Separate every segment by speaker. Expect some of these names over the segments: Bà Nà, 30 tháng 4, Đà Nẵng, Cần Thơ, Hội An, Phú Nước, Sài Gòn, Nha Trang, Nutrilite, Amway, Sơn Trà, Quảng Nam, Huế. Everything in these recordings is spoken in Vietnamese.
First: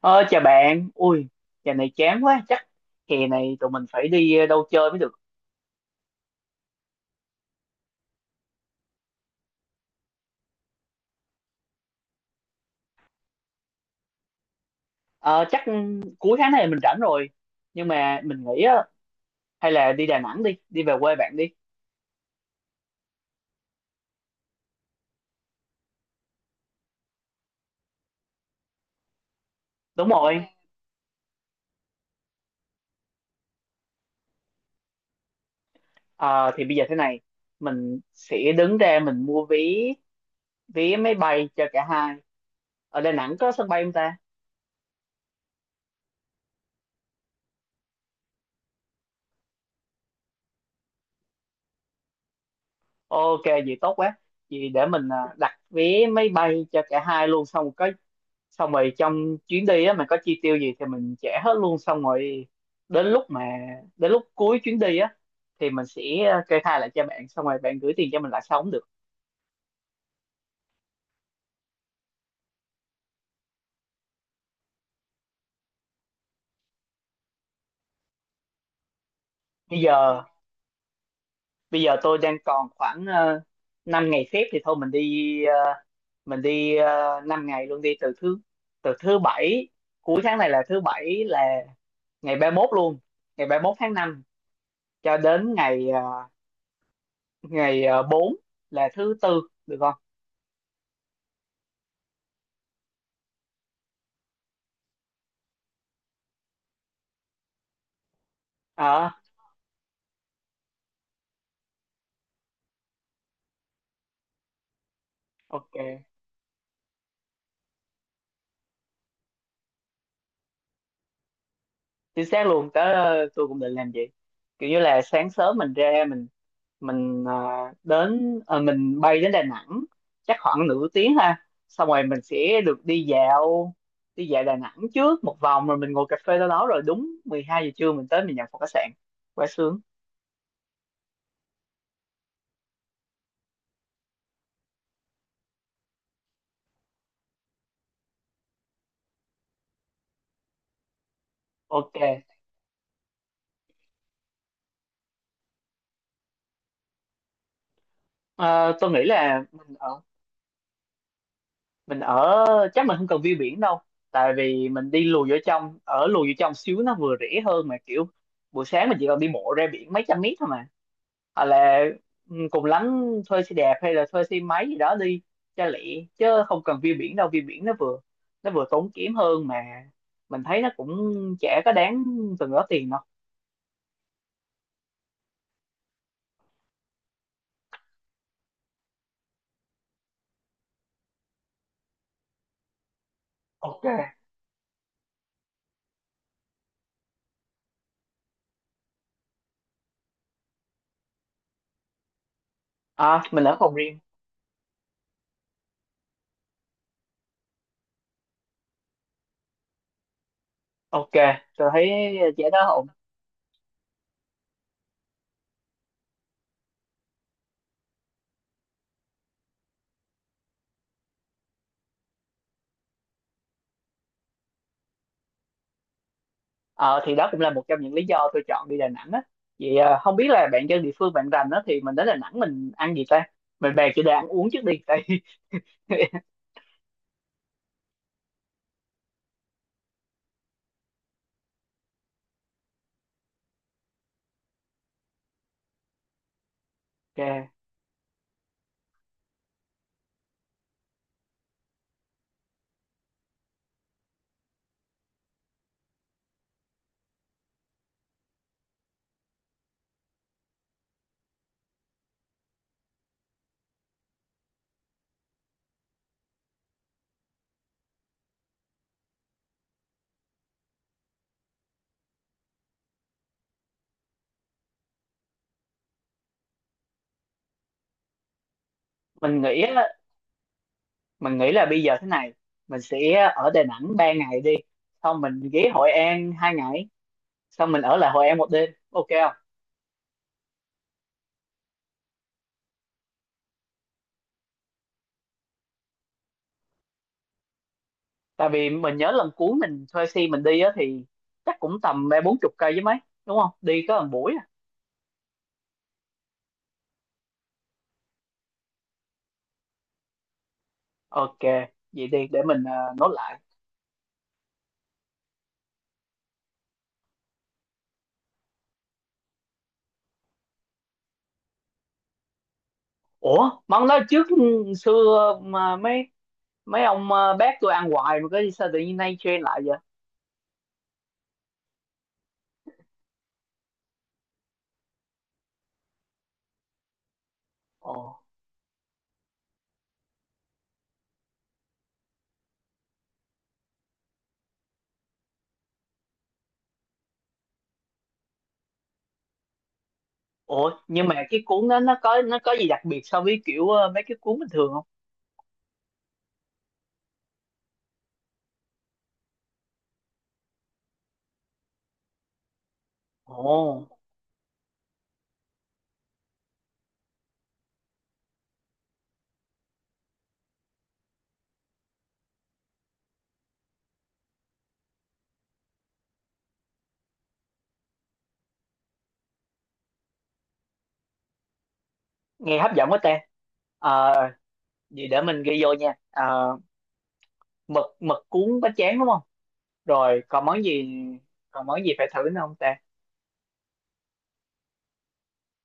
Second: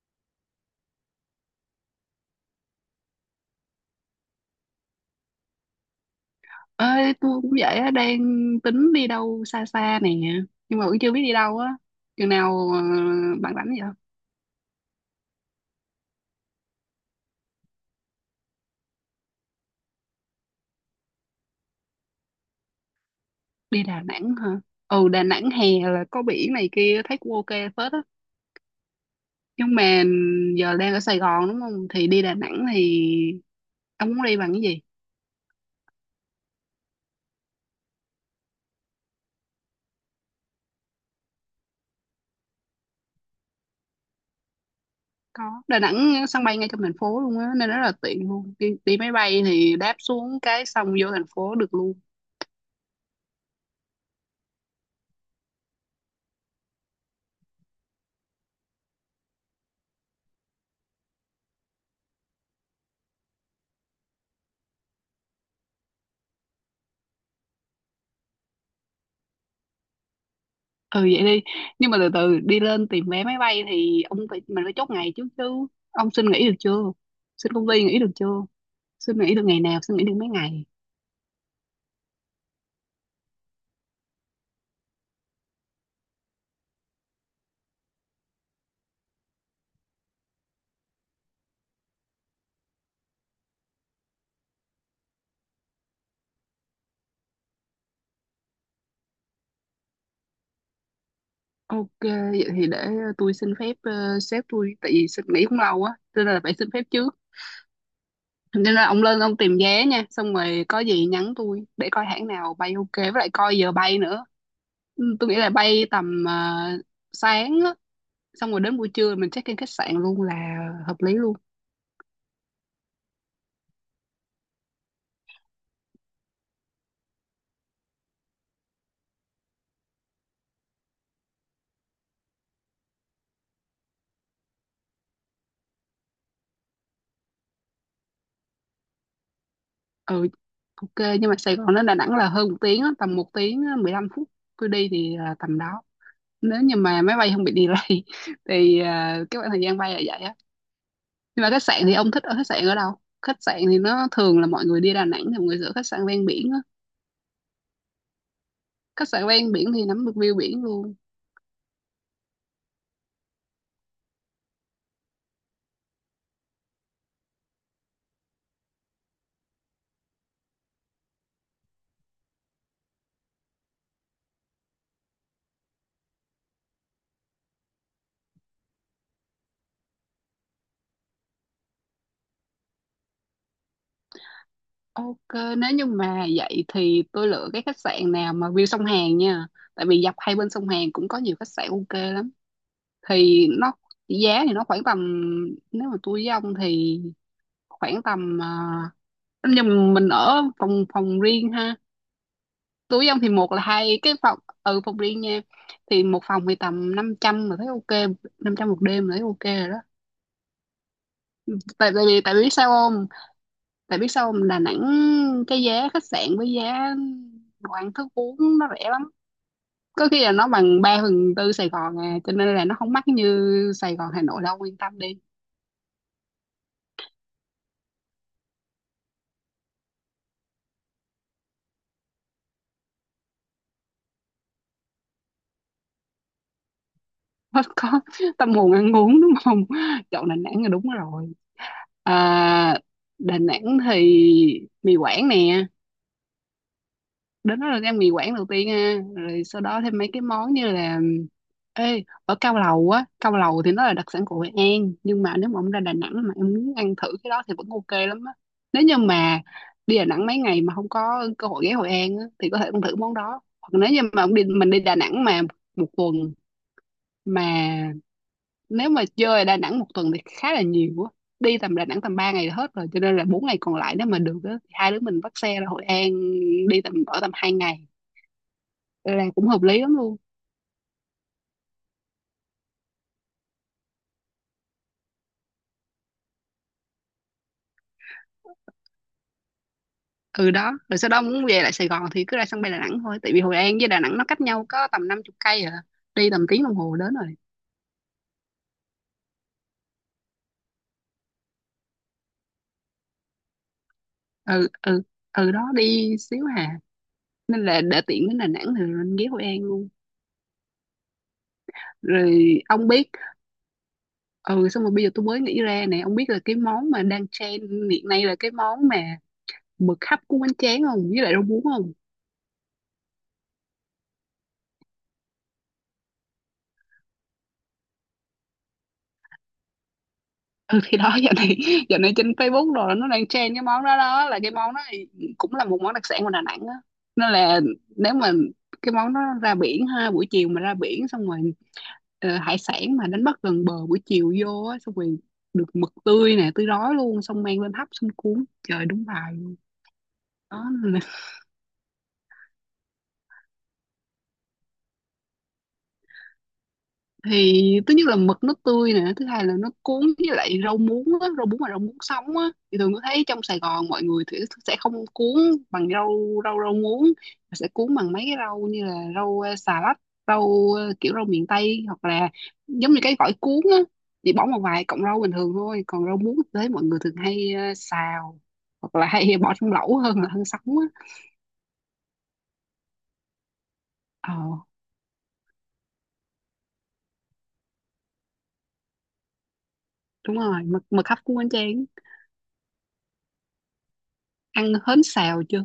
Speaker 1: Ờ, chào bạn, ui, giờ này chán quá, chắc hè này tụi mình phải đi đâu chơi mới được.
Speaker 2: Ơi tôi cũng vậy á, đang tính đi đâu xa xa nè, nhưng mà cũng chưa biết đi đâu á. Chừng nào bạn rảnh vậy?
Speaker 1: Ờ, chắc cuối tháng này mình rảnh rồi, nhưng mà mình nghĩ á, hay là đi Đà Nẵng đi, đi về quê bạn đi.
Speaker 2: Đi Đà Nẵng hả? Ừ, Đà Nẵng hè là có biển này kia, thấy cũng ok phết á, nhưng mà
Speaker 1: Đúng rồi.
Speaker 2: giờ đang ở Sài Gòn đúng không, thì đi Đà Nẵng thì ông muốn đi bằng cái gì?
Speaker 1: Ờ, thì bây giờ thế này, mình sẽ đứng ra mình mua vé máy bay cho cả hai. Ở Đà Nẵng có sân bay không ta?
Speaker 2: Có, Đà Nẵng sân bay ngay trong thành phố luôn á, nên rất là tiện luôn. Đi máy bay thì đáp xuống cái xong vô thành phố được luôn.
Speaker 1: Ok, vậy tốt quá. Vậy để mình đặt vé máy bay cho cả hai luôn, xong rồi trong chuyến đi á mình có chi tiêu gì thì mình trả hết luôn, xong rồi đến lúc mà đến lúc cuối chuyến đi á thì mình sẽ kê khai lại cho bạn, xong rồi bạn gửi tiền cho mình lại sao cũng được.
Speaker 2: Ừ vậy đi. Nhưng mà từ từ đi lên tìm vé máy bay thì ông phải mình phải chốt ngày trước chứ. Ông xin nghỉ được chưa? Xin công ty nghỉ được chưa? Xin nghỉ được ngày nào?
Speaker 1: bây
Speaker 2: Xin nghỉ được
Speaker 1: giờ
Speaker 2: mấy ngày?
Speaker 1: Bây giờ tôi đang còn khoảng 5 ngày phép, thì thôi mình đi 5 ngày luôn, đi từ thứ bảy, cuối tháng này là thứ bảy, là ngày ba mốt luôn, ngày ba mốt tháng 5 cho đến ngày 4, là thứ tư, được không?
Speaker 2: Ok, vậy thì để tôi xin phép sếp tôi, tại vì xin nghỉ cũng lâu á cho nên là phải xin phép trước. Nên là ông
Speaker 1: Ờ,
Speaker 2: lên ông tìm vé nha, xong rồi có gì nhắn tôi để coi hãng nào bay ok, với lại coi giờ bay nữa. Ừ, tôi nghĩ là
Speaker 1: ok,
Speaker 2: bay tầm sáng á, xong rồi đến buổi trưa mình check in khách sạn luôn là hợp lý luôn.
Speaker 1: chính xác luôn. Tôi cũng định làm vậy, kiểu như là sáng sớm mình ra, mình ờ, mình bay đến Đà Nẵng chắc khoảng nửa tiếng ha, xong rồi mình sẽ được đi dạo Đà Nẵng trước một vòng, rồi mình ngồi cà phê đâu đó, rồi đúng 12 giờ trưa mình tới mình nhận phòng khách sạn, quá sướng.
Speaker 2: Ừ ok. Nhưng mà Sài Gòn đến Đà Nẵng là hơn một tiếng á, tầm một tiếng 15 phút. Tôi đi thì là tầm đó, nếu như mà máy bay không bị delay thì à, cái khoảng thời gian bay là vậy á. Nhưng mà khách sạn thì
Speaker 1: Ok.
Speaker 2: ông thích ở khách sạn ở đâu? Khách sạn thì nó thường là mọi người đi Đà Nẵng thì mọi người sẽ khách sạn ven biển á.
Speaker 1: Ờ, tôi nghĩ
Speaker 2: Khách sạn
Speaker 1: là
Speaker 2: ven biển thì nắm được view biển luôn.
Speaker 1: mình ở, chắc mình không cần view biển đâu, tại vì mình đi lùi vô trong ở lùi vô trong xíu nó vừa rẻ hơn, mà kiểu buổi sáng mình chỉ cần đi bộ ra biển mấy trăm mét thôi mà. Hoặc là, cùng lắm thuê xe đạp hay là thuê xe máy gì đó đi cho lẹ, chứ không cần view biển đâu. View biển nó vừa tốn kém hơn, mà mình thấy nó cũng chả có đáng từng đó tiền đâu.
Speaker 2: Ok, nếu như mà vậy thì tôi lựa cái khách sạn nào mà view sông Hàn nha, tại vì dọc hai bên sông Hàn cũng có nhiều khách sạn ok lắm. Thì nó
Speaker 1: Ok.
Speaker 2: giá thì nó khoảng tầm, nếu mà tôi với ông thì khoảng tầm nhưng mình ở phòng phòng riêng ha. Túi ông
Speaker 1: À,
Speaker 2: thì
Speaker 1: mình
Speaker 2: một
Speaker 1: ở
Speaker 2: là
Speaker 1: phòng riêng.
Speaker 2: hai cái phòng, ừ phòng riêng nha. Thì một phòng thì tầm 500 mà thấy ok, 500 một đêm là thấy ok rồi đó.
Speaker 1: Ok, tôi thấy
Speaker 2: Tại tại vì tại vì
Speaker 1: chả
Speaker 2: biết
Speaker 1: đó
Speaker 2: sao
Speaker 1: ổn.
Speaker 2: không? Biết sao không? Đà Nẵng cái giá khách sạn với giá đồ ăn thức uống nó rẻ lắm, có khi là nó bằng 3 phần tư Sài Gòn à, cho nên là nó không mắc như Sài Gòn Hà Nội đâu, yên tâm đi.
Speaker 1: Ờ, thì đó cũng là một trong những lý do tôi chọn đi Đà Nẵng á. Vậy à, không biết là bạn dân địa phương bạn rành á, thì mình đến Đà Nẵng mình ăn gì ta? Mình bàn chủ đề ăn uống trước đi tại
Speaker 2: Có tâm hồn ăn uống đúng không? Chọn Đà Nẵng là đúng rồi. À, Đà Nẵng thì mì Quảng nè.
Speaker 1: ok.
Speaker 2: Đến đó là ăn mì Quảng đầu tiên ha, rồi sau đó thêm mấy cái món như là ê ở cao lầu á. Cao lầu thì nó là đặc sản của Hội An, nhưng mà nếu mà ông ra Đà Nẵng mà em muốn ăn thử cái đó thì vẫn ok lắm á. Nếu như mà đi Đà Nẵng mấy ngày mà không có cơ hội ghé Hội An á, thì có thể ăn thử món đó. Hoặc nếu như mà ông đi mình đi Đà Nẵng mà một tuần, mà nếu mà chơi ở Đà Nẵng một tuần thì khá là nhiều á. Đi tầm Đà Nẵng tầm 3 ngày là hết rồi, cho nên là 4 ngày còn lại nếu mà được á thì hai đứa mình bắt xe ra Hội An, đi tầm 2 ngày là
Speaker 1: mình
Speaker 2: cũng
Speaker 1: nghĩ
Speaker 2: hợp lý
Speaker 1: á,
Speaker 2: lắm luôn.
Speaker 1: mình nghĩ là bây giờ thế này, mình sẽ ở Đà Nẵng 3 ngày đi, xong mình ghé Hội An 2 ngày, xong mình ở lại Hội An một đêm, ok không?
Speaker 2: Ừ đó, rồi sau đó muốn về lại Sài Gòn thì cứ ra sân bay Đà Nẵng thôi, tại vì Hội An với Đà Nẵng nó cách nhau có tầm 50 cây à, đi tầm tiếng đồng hồ đến rồi.
Speaker 1: Tại vì mình nhớ lần cuối mình thuê xe mình đi á, thì chắc cũng tầm ba bốn chục cây chứ mấy, đúng không, đi có một buổi à.
Speaker 2: Ừ, ừ, ừ đó, đi xíu hà, nên là để tiện đến Đà Nẵng thì lên ghé Hội An luôn.
Speaker 1: Ok, vậy đi, để
Speaker 2: Rồi
Speaker 1: mình
Speaker 2: ông
Speaker 1: nốt
Speaker 2: biết,
Speaker 1: lại.
Speaker 2: ừ xong rồi bây giờ tôi mới nghĩ ra nè, ông biết là cái món mà đang trend hiện nay là cái món mà mực hấp của bánh tráng không với lại rau muống không.
Speaker 1: Ủa món đó trước xưa mà mấy mấy ông bác tôi ăn hoài mà, có sao tự nhiên nay trend lại vậy?
Speaker 2: Ừ thì đó, giờ này trên Facebook rồi, nó đang trend cái món đó. Đó là cái món đó thì cũng là một món đặc sản của Đà Nẵng á. Nên là
Speaker 1: Ồ.
Speaker 2: nếu mà cái món đó, ra biển ha, buổi chiều mà ra biển xong rồi hải sản mà đánh bắt gần bờ buổi chiều vô á, xong rồi được mực tươi nè, tươi rói luôn, xong mang lên hấp, xong cuốn trời đúng bài luôn. Đó,
Speaker 1: Ủa nhưng mà cái cuốn đó nó có gì đặc biệt so với kiểu mấy cái cuốn bình thường không?
Speaker 2: thì thứ nhất là mực nó tươi nè, thứ hai là nó cuốn với lại rau muống á, rau muống mà rau muống sống á. Thì thường có thấy trong
Speaker 1: Ồ,
Speaker 2: Sài Gòn mọi người thì sẽ không cuốn bằng rau rau rau muống, mà sẽ cuốn bằng mấy cái rau như là rau xà lách, rau kiểu rau miền Tây, hoặc là giống như cái gỏi cuốn á, chỉ bỏ một vài cọng rau bình thường thôi. Còn rau muống thì thấy mọi người thường hay xào hoặc là hay bỏ trong lẩu hơn là hơn sống á.
Speaker 1: nghe hấp dẫn quá ta. Ờ,
Speaker 2: ờ
Speaker 1: vậy để mình ghi vô nha. Ờ, mực mực cuốn bánh tráng đúng không? Rồi
Speaker 2: Đúng rồi, mực mực hấp cuốn bánh
Speaker 1: còn món
Speaker 2: tráng.
Speaker 1: gì phải thử nữa không ta?
Speaker 2: Ăn hến xào chưa?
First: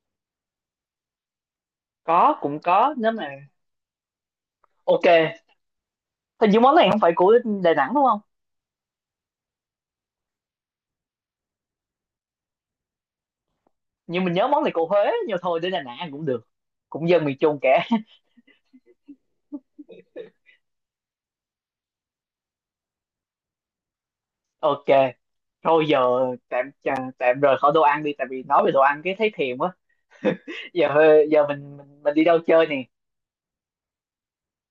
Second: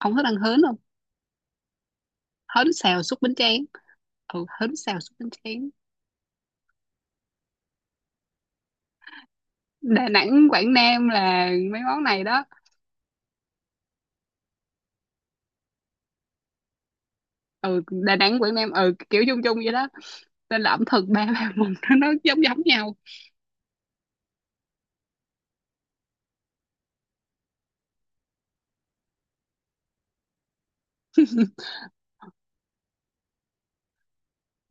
Speaker 2: Không thích ăn hến không?
Speaker 1: Có, cũng
Speaker 2: Hến
Speaker 1: có
Speaker 2: xào
Speaker 1: nếu
Speaker 2: xúc
Speaker 1: mà.
Speaker 2: bánh tráng, ừ hến xào
Speaker 1: Ok.
Speaker 2: xúc bánh tráng.
Speaker 1: Hình như món này không phải của Đà Nẵng đúng không?
Speaker 2: Đà Nẵng Quảng Nam là mấy món này đó.
Speaker 1: Nhưng mình nhớ món này của Huế, nhưng thôi đến Đà Nẵng ăn cũng được, cũng dân miền Trung
Speaker 2: Ừ,
Speaker 1: cả
Speaker 2: Đà Nẵng Quảng Nam, ừ kiểu chung chung vậy đó, nên là ẩm thực ba ba vùng, nó giống giống nhau.
Speaker 1: ok. Thôi giờ, tạm tạm rời khỏi đồ ăn đi, tại vì nói về đồ ăn cái thấy thèm quá. Giờ giờ mình đi đâu chơi nè?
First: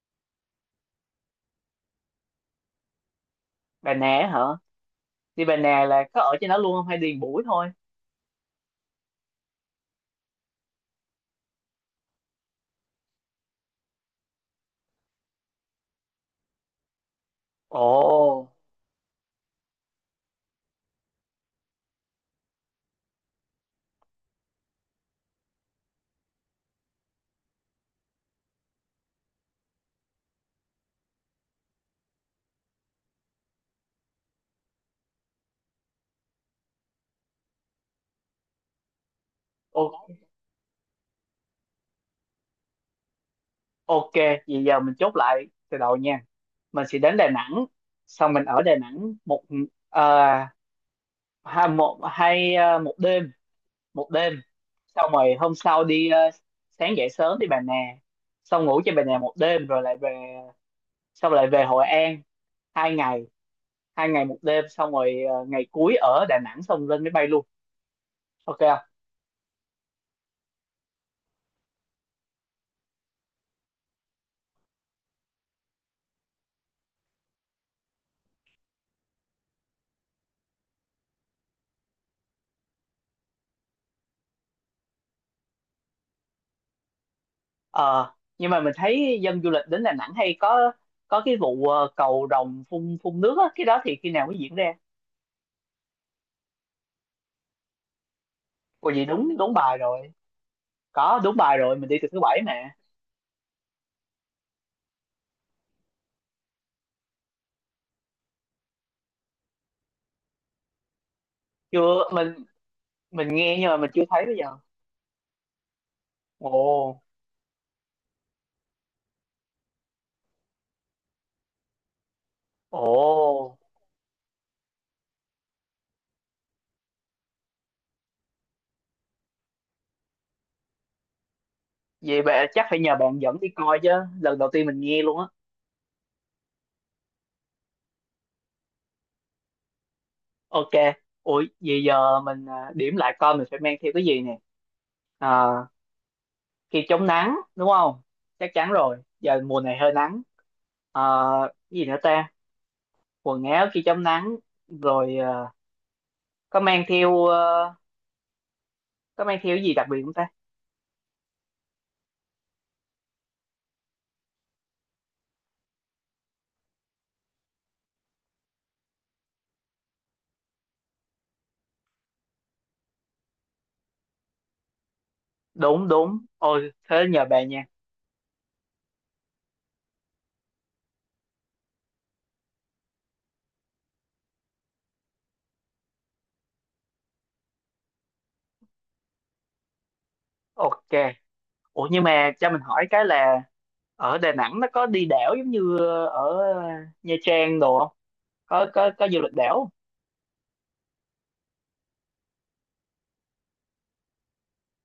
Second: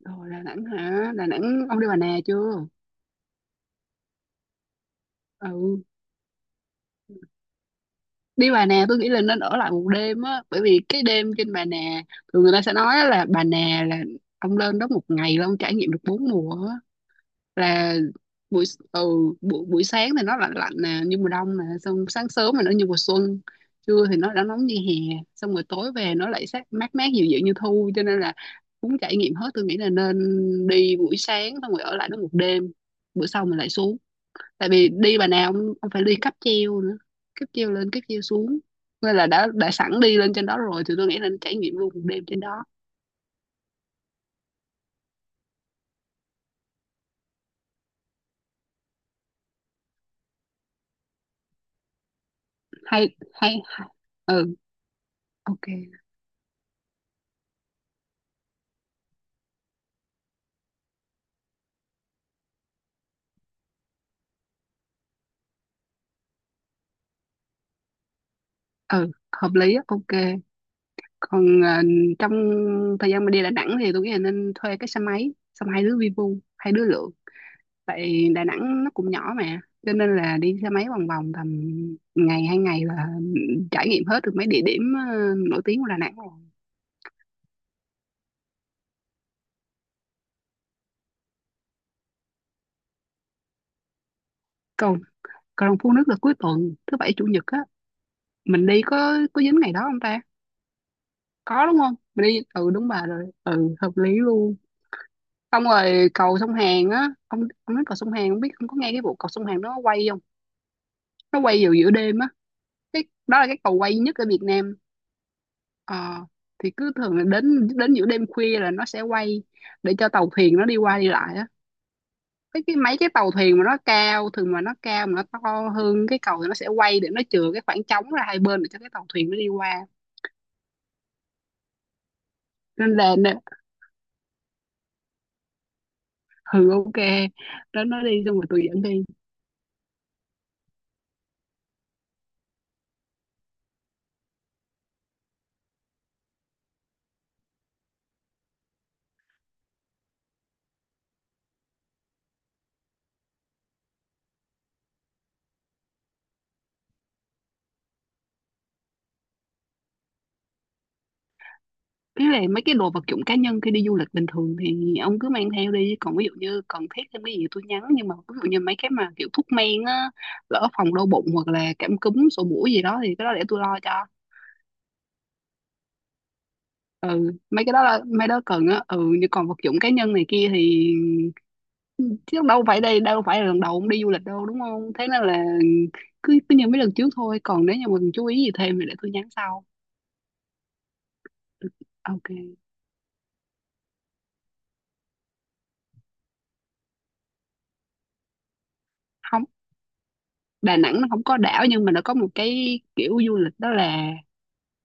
Speaker 2: Rồi, Đà Nẵng hả? Đà Nẵng ông đi Bà Nà chưa?
Speaker 1: Bà Nè hả? Đi Bà
Speaker 2: Ừ,
Speaker 1: Nè là có ở trên đó luôn không hay đi một buổi thôi?
Speaker 2: đi Bà Nà tôi nghĩ là nên ở lại một đêm á, bởi vì cái đêm trên Bà Nà, thường người ta sẽ nói là Bà Nà là ông lên đó một ngày là ông trải nghiệm được bốn mùa á.
Speaker 1: Ồ.
Speaker 2: Là buổi ừ, buổi buổi sáng thì nó lạnh lạnh nè như mùa đông nè, xong sáng sớm thì nó như mùa xuân, trưa thì nó đã nóng như hè, xong rồi tối về nó lại sát mát mát dịu dịu như thu, cho nên là muốn trải nghiệm hết tôi nghĩ là nên đi buổi sáng xong rồi ở lại đó một đêm, bữa sau mình lại xuống. Tại vì đi bà nào ông phải đi cáp treo nữa, cáp treo lên cáp treo xuống, nên là đã sẵn
Speaker 1: Ok.
Speaker 2: đi lên trên đó rồi thì tôi nghĩ là trải nghiệm luôn một đêm trên đó.
Speaker 1: Ok, vậy giờ mình chốt lại từ đầu nha. Mình sẽ đến Đà Nẵng, xong mình ở Đà Nẵng một ờ, hai một hai một
Speaker 2: Hay
Speaker 1: đêm,
Speaker 2: hay hay.
Speaker 1: một đêm.
Speaker 2: Ừ
Speaker 1: Xong rồi hôm
Speaker 2: ok,
Speaker 1: sau sáng dậy sớm đi Bà Nà, xong ngủ trên Bà Nà một đêm rồi lại về, xong lại về Hội An 2 ngày, 2 ngày một đêm, xong rồi ngày cuối ở Đà Nẵng xong lên máy bay luôn. Ok không?
Speaker 2: ừ hợp lý á, ok. Còn trong thời gian mà đi Đà Nẵng thì tôi nghĩ là nên thuê cái xe máy, xong hai đứa vi vu hai đứa lượn, tại Đà Nẵng nó cũng nhỏ mà, cho nên là đi xe máy vòng vòng tầm 2 ngày là trải nghiệm hết được mấy địa điểm nổi tiếng của Đà Nẵng rồi.
Speaker 1: Ờ, nhưng mà mình thấy dân du lịch đến Đà Nẵng hay có cái vụ cầu rồng phun phun nước á, cái đó thì khi nào mới diễn ra?
Speaker 2: Còn còn Phú Nước là cuối tuần thứ bảy chủ nhật á, mình đi
Speaker 1: Ủa vậy
Speaker 2: có
Speaker 1: đúng
Speaker 2: có
Speaker 1: đúng
Speaker 2: dính ngày
Speaker 1: bài
Speaker 2: đó không
Speaker 1: rồi,
Speaker 2: ta?
Speaker 1: có đúng bài
Speaker 2: Có
Speaker 1: rồi,
Speaker 2: đúng
Speaker 1: mình
Speaker 2: không,
Speaker 1: đi từ thứ
Speaker 2: mình
Speaker 1: bảy
Speaker 2: đi
Speaker 1: mà.
Speaker 2: ừ đúng bà rồi, ừ hợp lý luôn. Xong rồi cầu sông Hàn á, ông nói cầu sông Hàn không biết không có nghe cái vụ cầu sông Hàn nó quay không. Nó quay vào giữa
Speaker 1: Chưa,
Speaker 2: đêm á.
Speaker 1: mình
Speaker 2: Cái
Speaker 1: mình
Speaker 2: đó là
Speaker 1: nghe
Speaker 2: cái
Speaker 1: nhưng
Speaker 2: cầu
Speaker 1: mà mình
Speaker 2: quay duy
Speaker 1: chưa
Speaker 2: nhất ở
Speaker 1: thấy bây
Speaker 2: Việt
Speaker 1: giờ.
Speaker 2: Nam. Ờ,
Speaker 1: Ồ.
Speaker 2: thì cứ thường là đến đến giữa đêm khuya là nó sẽ quay để cho tàu thuyền nó đi qua đi lại á. Cái
Speaker 1: Ồ,
Speaker 2: Mấy cái tàu thuyền mà nó cao, thường mà nó cao mà nó to hơn cái cầu thì nó sẽ quay để nó chừa cái khoảng trống ra hai bên để cho cái tàu thuyền nó đi qua.
Speaker 1: vậy bạn chắc phải
Speaker 2: Nên
Speaker 1: nhờ
Speaker 2: là
Speaker 1: bạn
Speaker 2: nè,
Speaker 1: dẫn đi coi chứ, lần đầu tiên mình nghe luôn á.
Speaker 2: ừ ok đó, nó đi xong rồi tôi dẫn đi.
Speaker 1: Ok. Ủa vậy giờ mình, à, điểm lại coi mình phải mang theo cái gì nè. À, kem chống nắng đúng không? Chắc chắn rồi, giờ mùa này hơi nắng. À, cái gì nữa ta? Quần áo khi chống nắng, rồi. À, có mang theo ờ, có mang theo cái gì đặc biệt không ta?
Speaker 2: Ý là mấy cái đồ vật dụng cá nhân khi đi du lịch bình thường thì ông cứ mang theo đi. Còn ví dụ như cần thiết thêm cái gì tôi nhắn. Nhưng mà ví dụ như mấy cái mà kiểu thuốc men á, lỡ phòng đau bụng hoặc là cảm cúm, sổ mũi gì đó thì cái đó để tôi lo cho.
Speaker 1: Đúng đúng, ôi thế nhờ
Speaker 2: Ừ,
Speaker 1: bạn nha.
Speaker 2: mấy cái đó là mấy đó cần á. Ừ, nhưng còn vật dụng cá nhân này kia thì chứ đâu phải đây, đâu phải là lần đầu ông đi du lịch đâu đúng không? Thế nên là cứ cứ như mấy lần trước thôi. Còn nếu như mình chú ý gì thêm thì để tôi nhắn sau.
Speaker 1: Ok. Ủa nhưng
Speaker 2: Ok.
Speaker 1: mà cho mình hỏi cái là ở Đà Nẵng nó có đi đảo giống như ở Nha Trang đồ không? Có du lịch
Speaker 2: Không,
Speaker 1: đảo không?
Speaker 2: Đà Nẵng nó không có đảo, nhưng mà nó có một cái kiểu du lịch, đó là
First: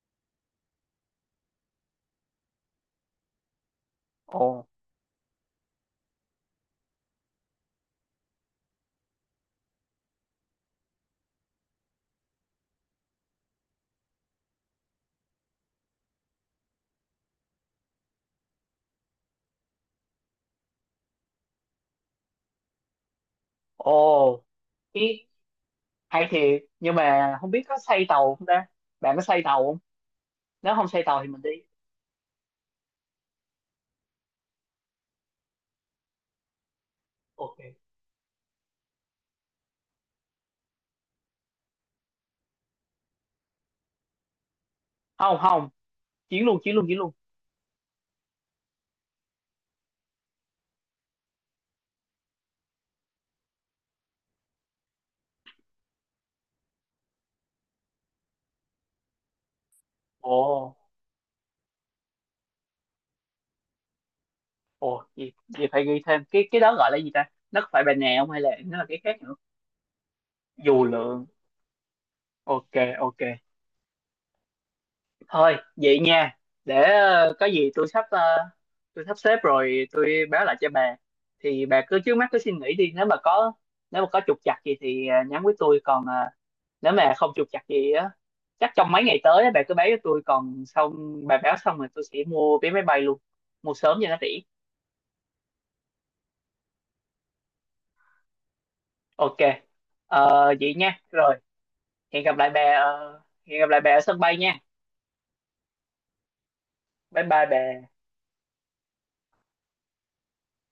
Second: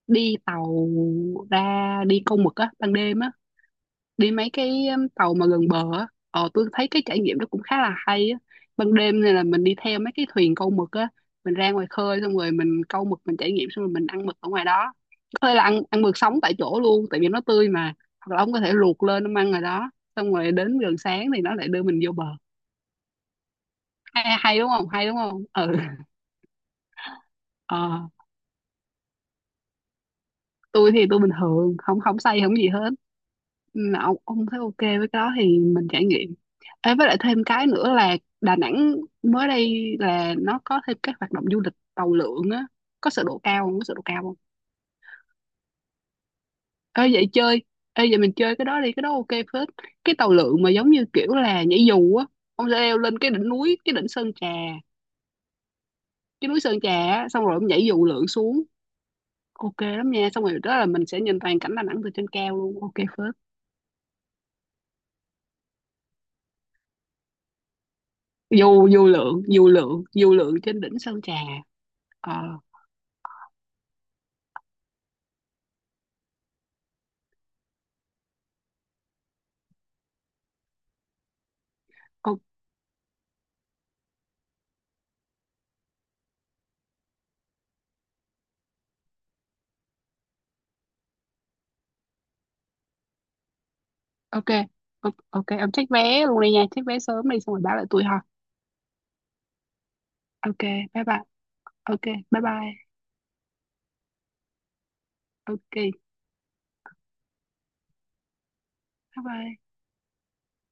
Speaker 2: đi tàu ra đi câu mực á ban đêm á, đi
Speaker 1: Ồ.
Speaker 2: mấy cái tàu mà gần bờ á, tôi thấy cái trải nghiệm đó cũng khá là hay á. Ban đêm này là mình đi theo mấy cái thuyền câu mực á, mình ra ngoài khơi, xong rồi mình câu mực, mình trải nghiệm, xong rồi mình ăn mực ở ngoài đó. Có thể là ăn ăn mực sống tại chỗ luôn, tại vì nó tươi mà, hoặc là ông có thể luộc lên ông ăn rồi đó, xong rồi đến gần sáng thì nó lại đưa mình vô bờ.
Speaker 1: Ồ,
Speaker 2: Hay đúng không, hay đúng
Speaker 1: ý
Speaker 2: không, ừ.
Speaker 1: hay thiệt, nhưng mà không biết có
Speaker 2: ờ
Speaker 1: xây tàu không ta? Bạn có xây tàu không? Nếu không
Speaker 2: tôi
Speaker 1: xây
Speaker 2: thì tôi
Speaker 1: tàu thì
Speaker 2: bình
Speaker 1: mình đi.
Speaker 2: thường không không say không gì hết. Ừ, ông thấy ok với cái đó thì mình trải nghiệm. Ê, với lại thêm
Speaker 1: Ok.
Speaker 2: cái nữa là Đà Nẵng mới đây là nó có thêm các hoạt động du lịch tàu lượn á, có sợ độ cao không, có sợ độ cao không?
Speaker 1: Không không, chuyến luôn chuyến luôn chuyến
Speaker 2: ê
Speaker 1: luôn.
Speaker 2: vậy chơi Ê vậy mình chơi cái đó đi, cái đó ok phết. Cái tàu lượn mà giống như kiểu là nhảy dù á, ông sẽ leo lên cái đỉnh núi, cái đỉnh Sơn Trà, cái núi Sơn Trà á, xong rồi ông nhảy dù lượn xuống, ok lắm nha, xong rồi
Speaker 1: Ồ.
Speaker 2: đó là mình sẽ nhìn toàn cảnh Đà Nẵng từ trên cao luôn, ok phết.
Speaker 1: Ồ, gì gì phải ghi thêm, cái đó gọi là gì ta? Nó có phải Bà Nè không hay là nó là
Speaker 2: dù
Speaker 1: cái
Speaker 2: dù
Speaker 1: khác nữa?
Speaker 2: lượn, dù lượn, dù lượn trên
Speaker 1: Dù
Speaker 2: đỉnh Sơn
Speaker 1: lượn.
Speaker 2: Trà. Ờ
Speaker 1: Ok, ok. Thôi vậy nha, để có gì tôi sắp xếp rồi tôi báo lại cho bà, thì bà cứ trước mắt cứ
Speaker 2: ok.
Speaker 1: suy nghĩ đi, nếu mà có trục trặc gì thì nhắn với tôi, còn nếu mà không trục trặc gì á, chắc trong mấy ngày tới á, bà cứ báo cho tôi, còn xong bà báo xong rồi tôi sẽ mua vé máy bay luôn, mua sớm cho nó rẻ.
Speaker 2: Ok ok ok, ông check vé luôn đi nha, check vé sớm đi xong rồi báo lại tôi ha.
Speaker 1: Ok. Ờ,
Speaker 2: Ok,
Speaker 1: vậy nha
Speaker 2: bye bye,
Speaker 1: rồi,
Speaker 2: ok,
Speaker 1: hẹn gặp
Speaker 2: bye
Speaker 1: lại bà
Speaker 2: bye,
Speaker 1: ờ, hẹn gặp lại bà ở sân bay nha.
Speaker 2: ok,
Speaker 1: Bye bye bà.
Speaker 2: bye bye.